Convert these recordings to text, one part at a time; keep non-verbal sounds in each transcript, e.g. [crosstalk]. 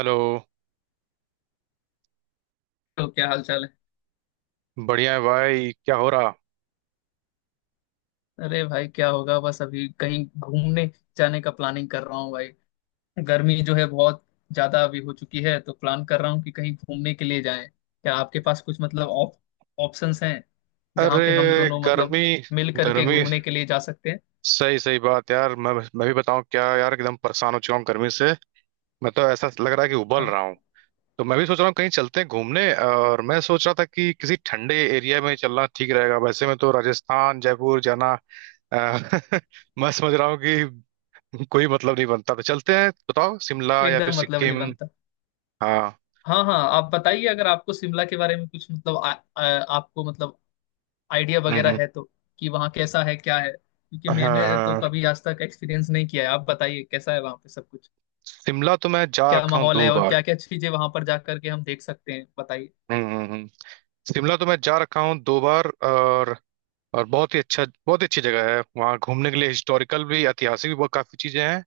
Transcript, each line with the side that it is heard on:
right: Hello.
left: तो क्या हाल चाल है?
right: बढ़िया है भाई क्या हो रहा।
left: अरे भाई क्या होगा, बस अभी कहीं घूमने जाने का प्लानिंग कर रहा हूँ भाई। गर्मी जो है बहुत ज्यादा अभी हो चुकी है, तो प्लान कर रहा हूँ कि कहीं घूमने के लिए जाएं। क्या आपके पास कुछ मतलब ऑप्शंस हैं जहाँ
right: अरे
left: पे हम दोनों मतलब
right: गर्मी
left: मिल करके
right: गर्मी,
left: घूमने के लिए जा सकते हैं?
right: सही सही बात यार। मैं भी बताऊं क्या यार, एकदम परेशान हो चुका हूँ गर्मी से। मैं तो ऐसा लग रहा है कि उबल
left: हाँ,
right: रहा हूँ। तो मैं भी सोच रहा हूँ कहीं चलते हैं घूमने, और मैं सोच रहा था कि किसी ठंडे एरिया में चलना ठीक रहेगा। वैसे मैं तो राजस्थान जयपुर जाना अ, [laughs] मैं समझ रहा हूँ कि कोई मतलब नहीं बनता, तो चलते हैं, बताओ शिमला या फिर
left: एकदम मतलब नहीं
right: सिक्किम।
left: बनता।
right: हाँ।
left: हाँ हाँ, आप बताइए अगर आपको शिमला के बारे में कुछ मतलब आ, आ, आपको मतलब आइडिया
right: हम्म,
left: वगैरह
right: हम्म।
left: है तो कि वहाँ कैसा है क्या है, क्योंकि
right: हाँ
left: मैंने तो
right: हाँ।
left: कभी आज तक एक्सपीरियंस नहीं किया है। आप बताइए कैसा है वहाँ पे सब कुछ।
right: शिमला तो मैं जा
left: क्या
right: रखा हूँ
left: माहौल है
right: दो
left: और
right: बार।
left: क्या क्या चीजें वहां पर जा करके हम देख सकते हैं, बताइए।
right: हम्म हम्म, हम्म। शिमला तो मैं जा रखा हूँ दो बार, और बहुत ही अच्छा, बहुत ही अच्छी जगह है वहाँ घूमने के लिए। हिस्टोरिकल भी, ऐतिहासिक भी बहुत काफी चीजें हैं।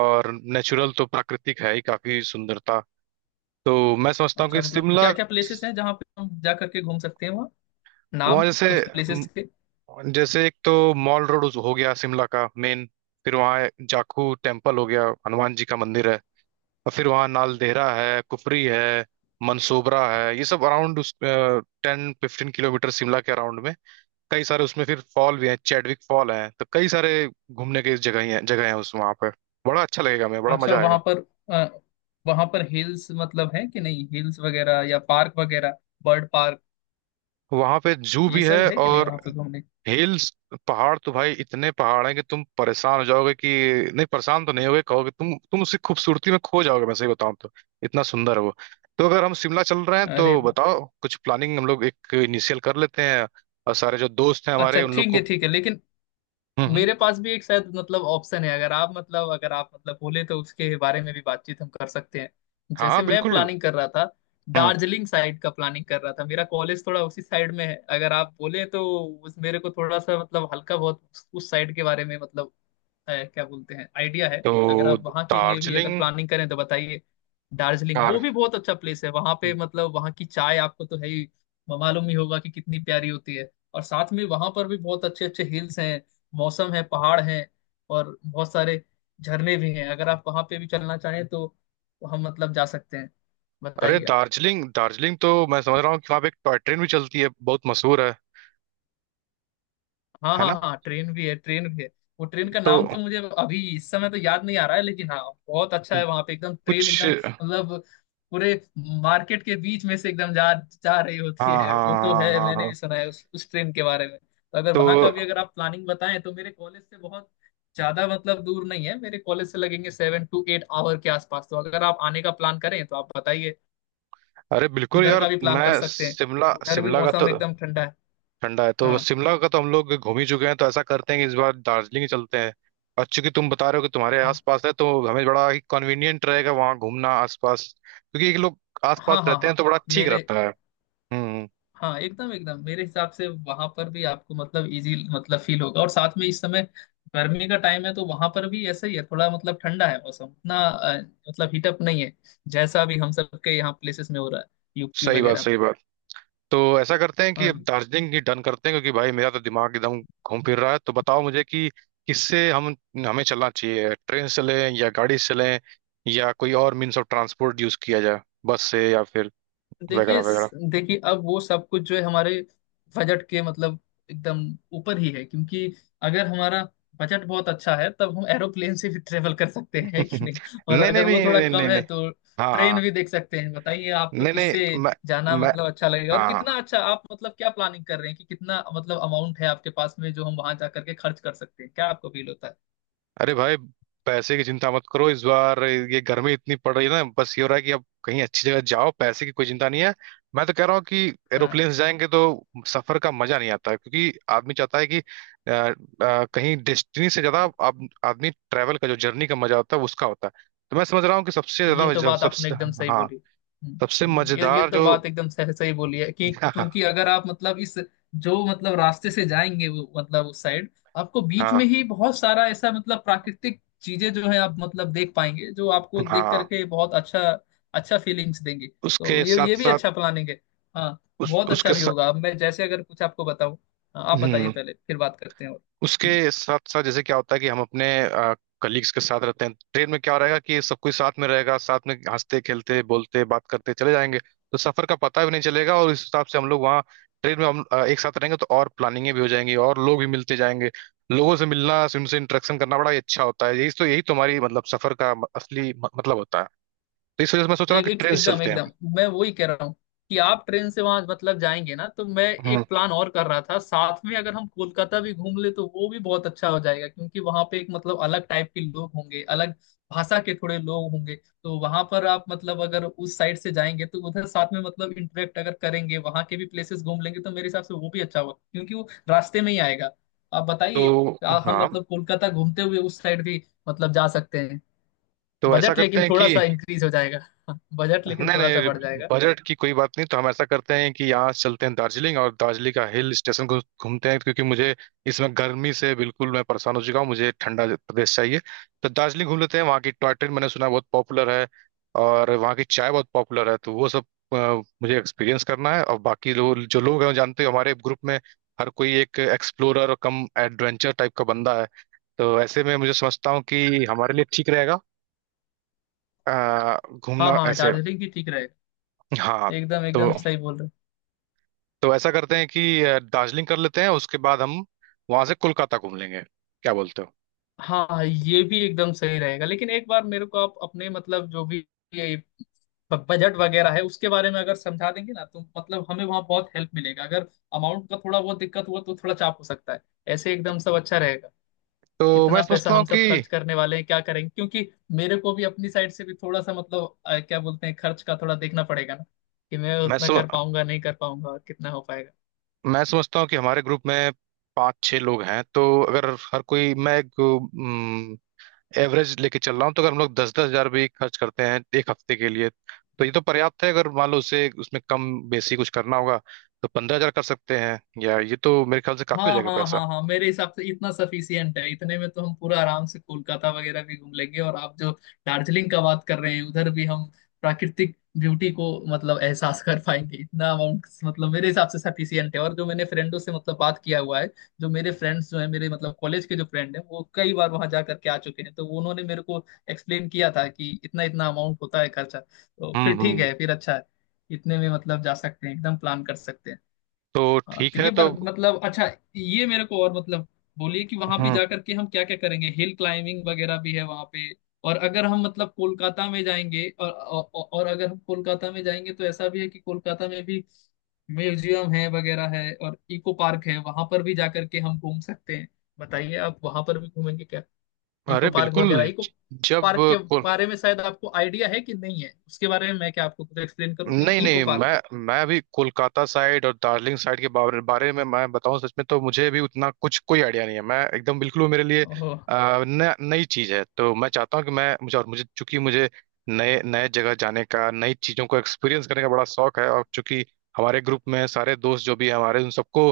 right: और नेचुरल तो प्राकृतिक है ही, काफी सुंदरता। तो मैं समझता हूँ
left: अच्छा
right: कि
left: मतलब क्या
right: शिमला
left: क्या प्लेसेस हैं जहाँ पे हम जा करके घूम सकते हैं वहाँ, नाम
right: वहाँ जैसे
left: कुछ
right: म,
left: प्लेसेस के।
right: जैसे एक तो मॉल रोड हो गया, शिमला का मेन। फिर वहाँ जाखू टेम्पल हो गया, हनुमान जी का मंदिर है। और फिर वहाँ नालदेहरा है, कुफरी है, मनसोबरा है। ये सब अराउंड 10-15 किलोमीटर शिमला के अराउंड में कई सारे, उसमें फिर फॉल भी हैं, चैडविक फॉल हैं। तो कई सारे घूमने के जगह हैं उस वहाँ पे। बड़ा अच्छा लगेगा, मैं बड़ा
left: अच्छा,
right: मजा
left: वहां
right: आएगा।
left: पर अ, वहां पर हिल्स मतलब है कि नहीं, हिल्स वगैरह या पार्क वगैरह, बर्ड पार्क,
right: वहां पे जू
left: ये
right: भी
left: सब
right: है,
left: है कि नहीं
right: और
left: वहां पे घूमने?
right: हिल्स, पहाड़ तो भाई इतने पहाड़ हैं कि तुम परेशान हो जाओगे कि नहीं, परेशान तो नहीं होगे, कहोगे, तुम उसकी खूबसूरती में खो जाओगे। मैं सही बताऊं तो इतना सुंदर है वो। तो अगर हम शिमला चल रहे हैं तो
left: अरे वाह।
right: बताओ, कुछ प्लानिंग हम लोग एक इनिशियल कर लेते हैं, और सारे जो दोस्त हैं
left: अच्छा
right: हमारे उन लोग
left: ठीक
right: को।
left: है ठीक है, लेकिन
right: हम्म हम्म।
left: मेरे पास भी एक शायद मतलब ऑप्शन है। अगर आप मतलब बोले तो उसके बारे में भी बातचीत हम कर सकते हैं।
right: हाँ हाँ,
left: जैसे मैं
right: बिल्कुल।
left: प्लानिंग कर रहा था,
right: हम्म।
left: दार्जिलिंग साइड का प्लानिंग कर रहा था। मेरा कॉलेज थोड़ा उसी साइड में है। अगर आप बोले तो उस मेरे को थोड़ा सा मतलब हल्का बहुत उस साइड के बारे में मतलब है क्या बोलते हैं आइडिया है। अगर
right: तो
left: आप वहां के लिए भी अगर
right: दार्जिलिंग।
left: प्लानिंग करें तो बताइए। दार्जिलिंग वो
right: कार
left: भी बहुत अच्छा प्लेस है। वहां पे मतलब वहां की चाय आपको तो है ही मालूम ही होगा कि कितनी प्यारी होती है। और साथ में वहां पर भी बहुत अच्छे अच्छे हिल्स हैं, मौसम है, पहाड़ हैं, और बहुत सारे झरने भी हैं। अगर आप वहां पे भी चलना चाहें तो हम मतलब जा सकते हैं,
right: अरे
left: बताइए।
right: दार्जिलिंग, दार्जिलिंग तो मैं समझ रहा हूँ कि वहाँ पे एक टॉय ट्रेन भी चलती है, बहुत मशहूर है
left: हाँ
right: है
left: हाँ
right: ना।
left: हाँ, ट्रेन भी है, ट्रेन भी है। वो ट्रेन का
right: तो
left: नाम तो मुझे अभी इस समय तो याद नहीं आ रहा है, लेकिन हाँ बहुत अच्छा है। वहां पे एकदम ट्रेन
right: कुछ
left: एकदम मतलब पूरे मार्केट के बीच में से एकदम जा जा रही होती
right: हाँ
left: है।
right: हाँ
left: वो तो
right: हाँ
left: है,
right: हाँ
left: मैंने
right: हाँ।
left: भी सुना है उस ट्रेन के बारे में। तो अगर
right: तो
left: वहां का भी अगर आप प्लानिंग बताएं तो मेरे कॉलेज से बहुत ज्यादा मतलब दूर नहीं है। मेरे कॉलेज से लगेंगे 7-8 आवर के आसपास। तो अगर आप आने का प्लान करें तो आप बताइए,
right: अरे बिल्कुल
left: उधर
right: यार।
left: का भी प्लान कर
right: मैं
left: सकते हैं।
right: शिमला
left: उधर भी
right: शिमला का तो
left: मौसम एकदम ठंडा है।
right: ठंडा है तो,
left: हाँ,
right: शिमला का तो हम लोग घूम ही चुके हैं, तो ऐसा करते हैं कि इस बार दार्जिलिंग ही चलते हैं। और चूंकि तुम बता रहे हो कि तुम्हारे
left: हाँ,
right: आसपास है, तो हमें बड़ा ही कन्वीनियंट रहेगा वहाँ घूमना आसपास, क्योंकि एक लोग
left: हाँ,
right: आसपास
left: हाँ,
right: रहते हैं
left: हाँ,
right: तो बड़ा ठीक
left: मेरे
right: रहता है। हम्म।
left: हाँ, एकदम एकदम मेरे हिसाब से वहां पर भी आपको मतलब इजी मतलब फील होगा। और साथ में इस समय गर्मी का टाइम है तो वहां पर भी ऐसा ही है। थोड़ा मतलब ठंडा है मौसम, उतना मतलब हीटअप नहीं है जैसा भी हम सबके यहाँ प्लेसेस में हो रहा है, यूपी
right: सही बात,
left: वगैरह में।
right: सही बात। तो ऐसा करते हैं कि अब
left: हाँ,
right: दार्जिलिंग ही डन करते हैं, क्योंकि भाई मेरा तो दिमाग एकदम घूम फिर रहा है। तो बताओ मुझे कि किससे हम हमें चलना चाहिए, ट्रेन से चलें या गाड़ी से चलें, या कोई और मीन्स ऑफ ट्रांसपोर्ट यूज किया जाए, बस से या फिर वगैरह
left: देखिए
right: वगैरह।
left: देखिए अब वो सब कुछ जो है हमारे बजट के मतलब एकदम ऊपर ही है। क्योंकि अगर हमारा बजट बहुत अच्छा है तब हम एरोप्लेन से भी ट्रेवल कर सकते हैं, है कि नहीं?
right: [laughs]
left: और
right: नहीं नहीं
left: अगर वो
right: नहीं
left: थोड़ा
right: नहीं
left: कम
right: नहीं
left: है
right: नहीं।
left: तो
right: हाँ
left: ट्रेन भी
right: हाँ।
left: देख सकते हैं। बताइए आपको
right: नहीं
left: किससे
right: नहीं, मैं
left: जाना
right: मैं
left: मतलब अच्छा लगेगा,
right: हाँ
left: और कितना
right: हाँ।
left: अच्छा आप मतलब क्या प्लानिंग कर रहे हैं, कि कितना मतलब अमाउंट है आपके पास में जो हम वहां जा करके खर्च कर सकते हैं, क्या आपको फील होता है?
right: अरे भाई, पैसे की चिंता मत करो। इस बार ये गर्मी इतनी पड़ रही है ना, बस ये हो रहा है कि अब कहीं अच्छी जगह जाओ, पैसे की कोई चिंता नहीं है। मैं तो कह रहा हूँ कि
left: हाँ,
right: एरोप्लेन से जाएंगे तो सफर का मजा नहीं आता, क्योंकि आदमी चाहता है कि कहीं डेस्टिनी से ज्यादा आदमी ट्रैवल का जो जर्नी का मजा होता है उसका होता है। तो मैं समझ रहा हूँ कि सबसे
left: ये तो
right: ज्यादा
left: बात आपने
right: सबसे।
left: एकदम सही
right: हाँ।
left: बोली। हम्म,
right: सबसे
left: ये
right: मजेदार
left: तो
right: जो।
left: बात एकदम सही सही बोली है, कि
right: [laughs]
left: क्योंकि अगर आप मतलब इस जो मतलब रास्ते से जाएंगे, वो मतलब उस साइड आपको
right: हाँ
left: बीच में
right: हाँ
left: ही बहुत सारा ऐसा मतलब प्राकृतिक चीजें जो है आप मतलब देख पाएंगे, जो आपको देख
right: हाँ।
left: करके बहुत अच्छा अच्छा फीलिंग्स देंगे। तो
right: उसके
left: ये
right: साथ
left: ये भी
right: साथ
left: अच्छा प्लानिंग है। हाँ,
right: उस
left: बहुत अच्छा
right: उसके
left: भी
right: साथ
left: होगा। अब मैं जैसे अगर कुछ आपको बताऊं, हाँ, आप बताइए पहले फिर बात करते हैं। और हम्म।
right: उसके साथ साथ जैसे क्या होता है कि हम अपने कलीग्स के साथ रहते हैं, ट्रेन में क्या रहेगा कि सब कोई साथ में रहेगा, साथ में हंसते, खेलते, बोलते, बात करते चले जाएंगे। तो सफर का पता भी नहीं चलेगा। और इस हिसाब से हम लोग वहाँ ट्रेन में हम एक साथ रहेंगे, तो और प्लानिंगें भी हो जाएंगी और लोग भी मिलते जाएंगे। लोगों से मिलना, उनसे इंटरेक्शन करना बड़ा ही अच्छा होता है। यही तो, यही तुम्हारी मतलब सफर का असली मतलब होता है। तो इस वजह से मैं सोच रहा हूँ
left: एक,
right: कि
left: एक
right: ट्रेन से
left: एकदम
right: चलते हैं।
left: एकदम मैं वही कह रहा हूँ कि आप ट्रेन से वहां मतलब जाएंगे ना, तो मैं
right: हम्म।
left: एक प्लान और कर रहा था। साथ में अगर हम कोलकाता भी घूम ले तो वो भी बहुत अच्छा हो जाएगा क्योंकि वहां पे एक मतलब अलग टाइप के लोग होंगे, अलग भाषा के थोड़े लोग होंगे। तो वहां पर आप मतलब अगर उस साइड से जाएंगे तो उधर साथ में मतलब इंटरेक्ट अगर करेंगे, वहां के भी प्लेसेस घूम लेंगे, तो मेरे हिसाब से वो भी अच्छा होगा क्योंकि वो रास्ते में ही आएगा। आप बताइए,
right: तो।
left: हम
right: हाँ।
left: मतलब कोलकाता घूमते हुए उस साइड भी मतलब जा सकते हैं।
right: तो ऐसा
left: बजट
right: करते
left: लेकिन
right: हैं
left: थोड़ा
right: कि
left: सा इंक्रीज हो जाएगा। [laughs] बजट लेकिन
right: नहीं
left: थोड़ा सा बढ़
right: नहीं,
left: जाएगा।
right: बजट की कोई बात नहीं। तो हम ऐसा करते हैं कि यहाँ से चलते हैं दार्जिलिंग, और दार्जिलिंग का हिल स्टेशन को घूमते हैं, क्योंकि मुझे इसमें गर्मी से बिल्कुल मैं परेशान हो चुका हूँ, मुझे ठंडा प्रदेश चाहिए। तो दार्जिलिंग घूम लेते हैं, वहाँ की टॉय ट्रेन मैंने सुना है बहुत पॉपुलर है, और वहाँ की चाय बहुत पॉपुलर है। तो वो सब अ, मुझे एक्सपीरियंस करना है। और बाकी लोग जो लोग हैं वो जानते हो, हमारे ग्रुप में हर कोई एक एक्सप्लोरर और कम एडवेंचर टाइप का बंदा है। तो ऐसे में मुझे समझता हूँ कि हमारे लिए ठीक रहेगा अ,
left: हाँ
right: घूमना
left: हाँ,
right: ऐसे।
left: दार्जिलिंग भी ठीक रहेगा।
right: हाँ।
left: एकदम
right: तो।
left: एकदम सही बोल रहे हो।
right: तो ऐसा करते हैं कि दार्जिलिंग कर लेते हैं, उसके बाद हम वहां से कोलकाता घूम लेंगे, क्या बोलते हो।
left: हाँ हाँ, ये भी एकदम सही रहेगा, लेकिन एक बार मेरे को आप अपने मतलब जो भी ये बजट वगैरह है उसके बारे में अगर समझा देंगे ना, तो मतलब हमें वहाँ बहुत हेल्प मिलेगा। अगर अमाउंट का थोड़ा बहुत दिक्कत हुआ तो थोड़ा चाप हो सकता है, ऐसे एकदम सब अच्छा रहेगा।
right: तो मैं
left: कितना पैसा
right: समझता हूँ
left: हम
right: कि
left: सब खर्च करने वाले हैं, क्या करेंगे, क्योंकि मेरे को भी अपनी साइड से भी थोड़ा सा मतलब क्या बोलते हैं, खर्च का थोड़ा देखना पड़ेगा ना कि मैं
right: मैं
left: उतना
right: सम,
left: कर पाऊंगा नहीं कर पाऊंगा और कितना हो पाएगा।
right: मैं समझता हूँ कि हमारे ग्रुप में पांच छह लोग हैं। तो अगर हर कोई, मैं एक एवरेज लेके चल रहा हूँ, तो अगर हम लोग 10-10 हजार भी खर्च करते हैं एक हफ्ते के लिए, तो ये तो पर्याप्त है। अगर मान लो उसे उसमें कम बेसी कुछ करना होगा, तो 15 हजार कर सकते हैं, या ये तो मेरे ख्याल से काफी हो
left: हाँ
right: जाएगा
left: हाँ
right: पैसा।
left: हाँ हाँ, मेरे हिसाब से इतना सफिशियंट है। इतने में तो हम पूरा आराम से कोलकाता वगैरह भी घूम लेंगे, और आप जो दार्जिलिंग का बात कर रहे हैं उधर भी हम प्राकृतिक ब्यूटी को मतलब एहसास कर पाएंगे। इतना अमाउंट मतलब मेरे हिसाब से सफिशियंट है, और जो मैंने फ्रेंडों से मतलब बात किया हुआ है, जो मेरे फ्रेंड्स जो है, मेरे मतलब कॉलेज के जो फ्रेंड हैं, वो कई बार वहां जा करके आ चुके हैं, तो उन्होंने मेरे को एक्सप्लेन किया था कि इतना इतना अमाउंट होता है खर्चा, तो फिर ठीक
right: हम्म।
left: है फिर अच्छा है। इतने में मतलब जा सकते हैं, एकदम प्लान कर सकते हैं।
right: तो
left: हाँ
right: ठीक
left: तो
right: है।
left: ये
right: तो।
left: बात मतलब अच्छा, ये मेरे को और मतलब बोलिए कि वहां पे
right: हम्म।
left: जाकर के हम क्या क्या करेंगे, हिल क्लाइंबिंग वगैरह भी है वहां पे? और अगर हम मतलब कोलकाता में जाएंगे अगर हम कोलकाता में जाएंगे तो ऐसा भी है कि कोलकाता में भी म्यूजियम है वगैरह है और इको पार्क है, वहां पर भी जाकर के हम घूम सकते हैं। बताइए आप वहां पर भी घूमेंगे क्या, इको
right: अरे
left: पार्क
right: बिल्कुल।
left: वगैरह? इको
right: ज- जब
left: पार्क के
right: को-
left: बारे में शायद आपको आइडिया है कि नहीं है, उसके बारे में मैं क्या आपको कुछ एक्सप्लेन करूँ,
right: नहीं
left: इको
right: नहीं,
left: पार्क?
right: मैं अभी कोलकाता साइड और दार्जिलिंग साइड के बारे में मैं बताऊं सच में तो मुझे भी उतना कुछ कोई आइडिया नहीं है। मैं एकदम बिल्कुल, वो मेरे लिए
left: ओह,
right: नई चीज है। तो मैं चाहता हूँ कि मैं मुझे और मुझे चूंकि मुझे नए नए जगह जाने का, नई चीजों को एक्सपीरियंस करने का बड़ा शौक है। और चूंकि हमारे ग्रुप में सारे दोस्त जो भी हैं हमारे, उन सबको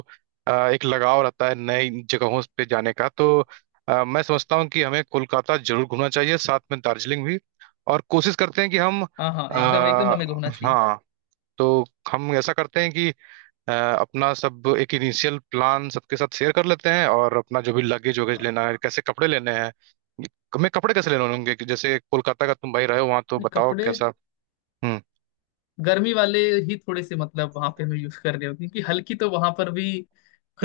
right: एक लगाव रहता है नई जगहों पे जाने का। तो मैं समझता हूँ कि हमें कोलकाता जरूर घूमना चाहिए, साथ में दार्जिलिंग भी। और कोशिश करते हैं कि हम
left: हाँ हाँ, एकदम
right: आ,
left: एकदम हमें घूमना चाहिए।
right: हाँ। तो हम ऐसा करते हैं कि अपना सब एक इनिशियल प्लान सबके साथ शेयर कर लेते हैं, और अपना जो भी लगेज वगैरह लेना है, कैसे कपड़े लेने हैं, हमें कपड़े कैसे लेने होंगे कि जैसे कोलकाता का तुम भाई रहे हो वहां, तो बताओ
left: कपड़े
right: कैसा। हम्म
left: गर्मी वाले ही थोड़े से मतलब वहां पे हमें यूज कर रहे हो, क्योंकि हल्की तो वहां पर भी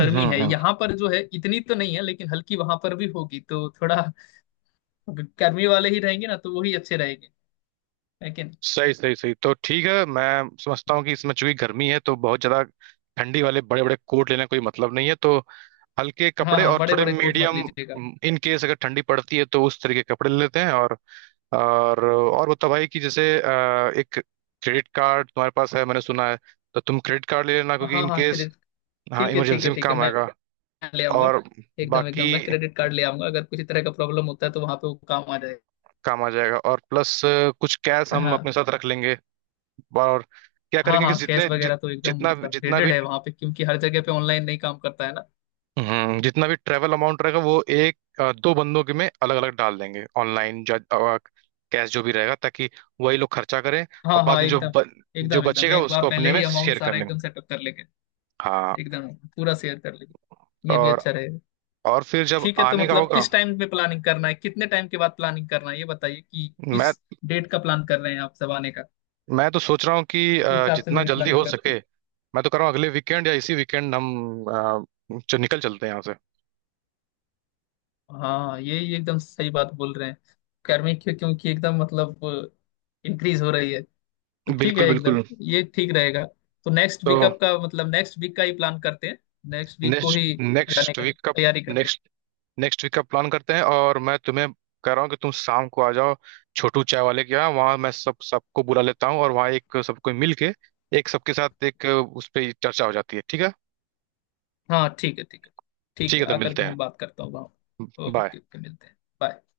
left: है।
right: हम्म।
left: यहाँ पर जो है इतनी तो नहीं है, लेकिन हल्की वहां पर भी होगी, तो थोड़ा गर्मी वाले ही रहेंगे ना, तो वही अच्छे रहेंगे लेकिन।
right: सही सही सही, तो ठीक है। मैं समझता हूँ कि इसमें चूंकि गर्मी है तो बहुत ज्यादा ठंडी वाले बड़े बड़े कोट लेने का कोई मतलब नहीं है। तो हल्के
left: हाँ
right: कपड़े
left: हाँ,
right: और
left: बड़े
right: थोड़े
left: बड़े कोट मत
right: मीडियम,
left: लीजिएगा।
right: इन केस अगर ठंडी पड़ती है तो उस तरीके के कपड़े ले लेते हैं। और बताओ भाई कि जैसे एक क्रेडिट कार्ड तुम्हारे पास है मैंने सुना है। तो तुम क्रेडिट कार्ड ले लेना, क्योंकि
left: हाँ
right: इन
left: हाँ
right: केस।
left: क्रेडिट,
right: हाँ,
left: ठीक है ठीक
right: इमरजेंसी
left: है
right: में
left: ठीक है,
right: काम
left: मैं
right: आएगा।
left: ले आऊंगा।
right: और
left: एकदम
right: बाकी
left: एकदम, मैं क्रेडिट कार्ड ले आऊंगा, अगर किसी तरह का प्रॉब्लम होता है तो वहां पे वो काम आ जाएगा।
right: काम आ जाएगा, और प्लस कुछ कैश हम
left: हाँ
right: अपने साथ रख लेंगे। और क्या
left: हाँ
right: करेंगे कि
left: हाँ, कैश वगैरह तो एकदम
right: जितना
left: मतलब
right: जितना
left: ग्रेडेड
right: भी,
left: है वहां पे, क्योंकि हर जगह पे ऑनलाइन नहीं काम करता है ना।
right: जितना भी ट्रेवल अमाउंट रहेगा, वो एक दो बंदों के में अलग अलग डाल देंगे ऑनलाइन, कैश जो भी रहेगा, ताकि वही लोग खर्चा करें। और
left: हाँ
right: बाद
left: हाँ,
right: में
left: एकदम
right: जो
left: एकदम एकदम
right: बचेगा
left: एक बार
right: उसको
left: पहले
right: अपने में
left: ही अमाउंट
right: शेयर कर
left: सारा
right: लेंगे।
left: एकदम सेटअप कर लेंगे।
right: हाँ।
left: एकदम पूरा शेयर कर लेंगे, ये भी
right: और
left: अच्छा रहेगा।
right: फिर जब
left: ठीक है, तो
right: आने का ठीक है
left: मतलब
right: होगा।
left: किस टाइम पे प्लानिंग करना है, कितने टाइम के बाद प्लानिंग करना है, ये बताइए कि
right: मैं
left: किस डेट का प्लान कर रहे हैं आप सब आने का,
right: मैं तो सोच रहा हूँ कि
left: उसी हिसाब से
right: जितना
left: मैं भी
right: जल्दी
left: प्लानिंग
right: हो
left: करते...
right: सके। मैं तो कर रहा हूँ अगले वीकेंड या इसी वीकेंड हम निकल चलते हैं यहाँ से।
left: हाँ, ये एकदम सही बात बोल रहे हैं। गर्मी, क्योंकि एकदम मतलब इंक्रीज हो रही है, तो ठीक है
right: बिल्कुल बिल्कुल।
left: एकदम, ये ठीक रहेगा। तो
right: तो
left: नेक्स्ट वीक का ही प्लान करते हैं। नेक्स्ट वीक को
right: नेक्स्ट
left: ही जाने
right: नेक्स्ट
left: का
right: वीक का
left: तैयारी करते हैं।
right: नेक्स्ट नेक्स्ट वीक का प्लान करते हैं, और मैं तुम्हें कह रहा हूँ कि तुम शाम को आ जाओ छोटू चाय वाले के यहाँ, वहाँ मैं सब सबको बुला लेता हूँ, और वहाँ एक सबको मिल के एक सबके साथ एक उस पर चर्चा हो जाती है, ठीक है।
left: हाँ ठीक है ठीक है, ठीक
right: ठीक
left: है
right: है, तो
left: आकर
right: मिलते
left: के
right: हैं।
left: मैं बात करता हूँ वहाँ।
right: बाय।
left: ओके ओके, मिलते हैं, बाय।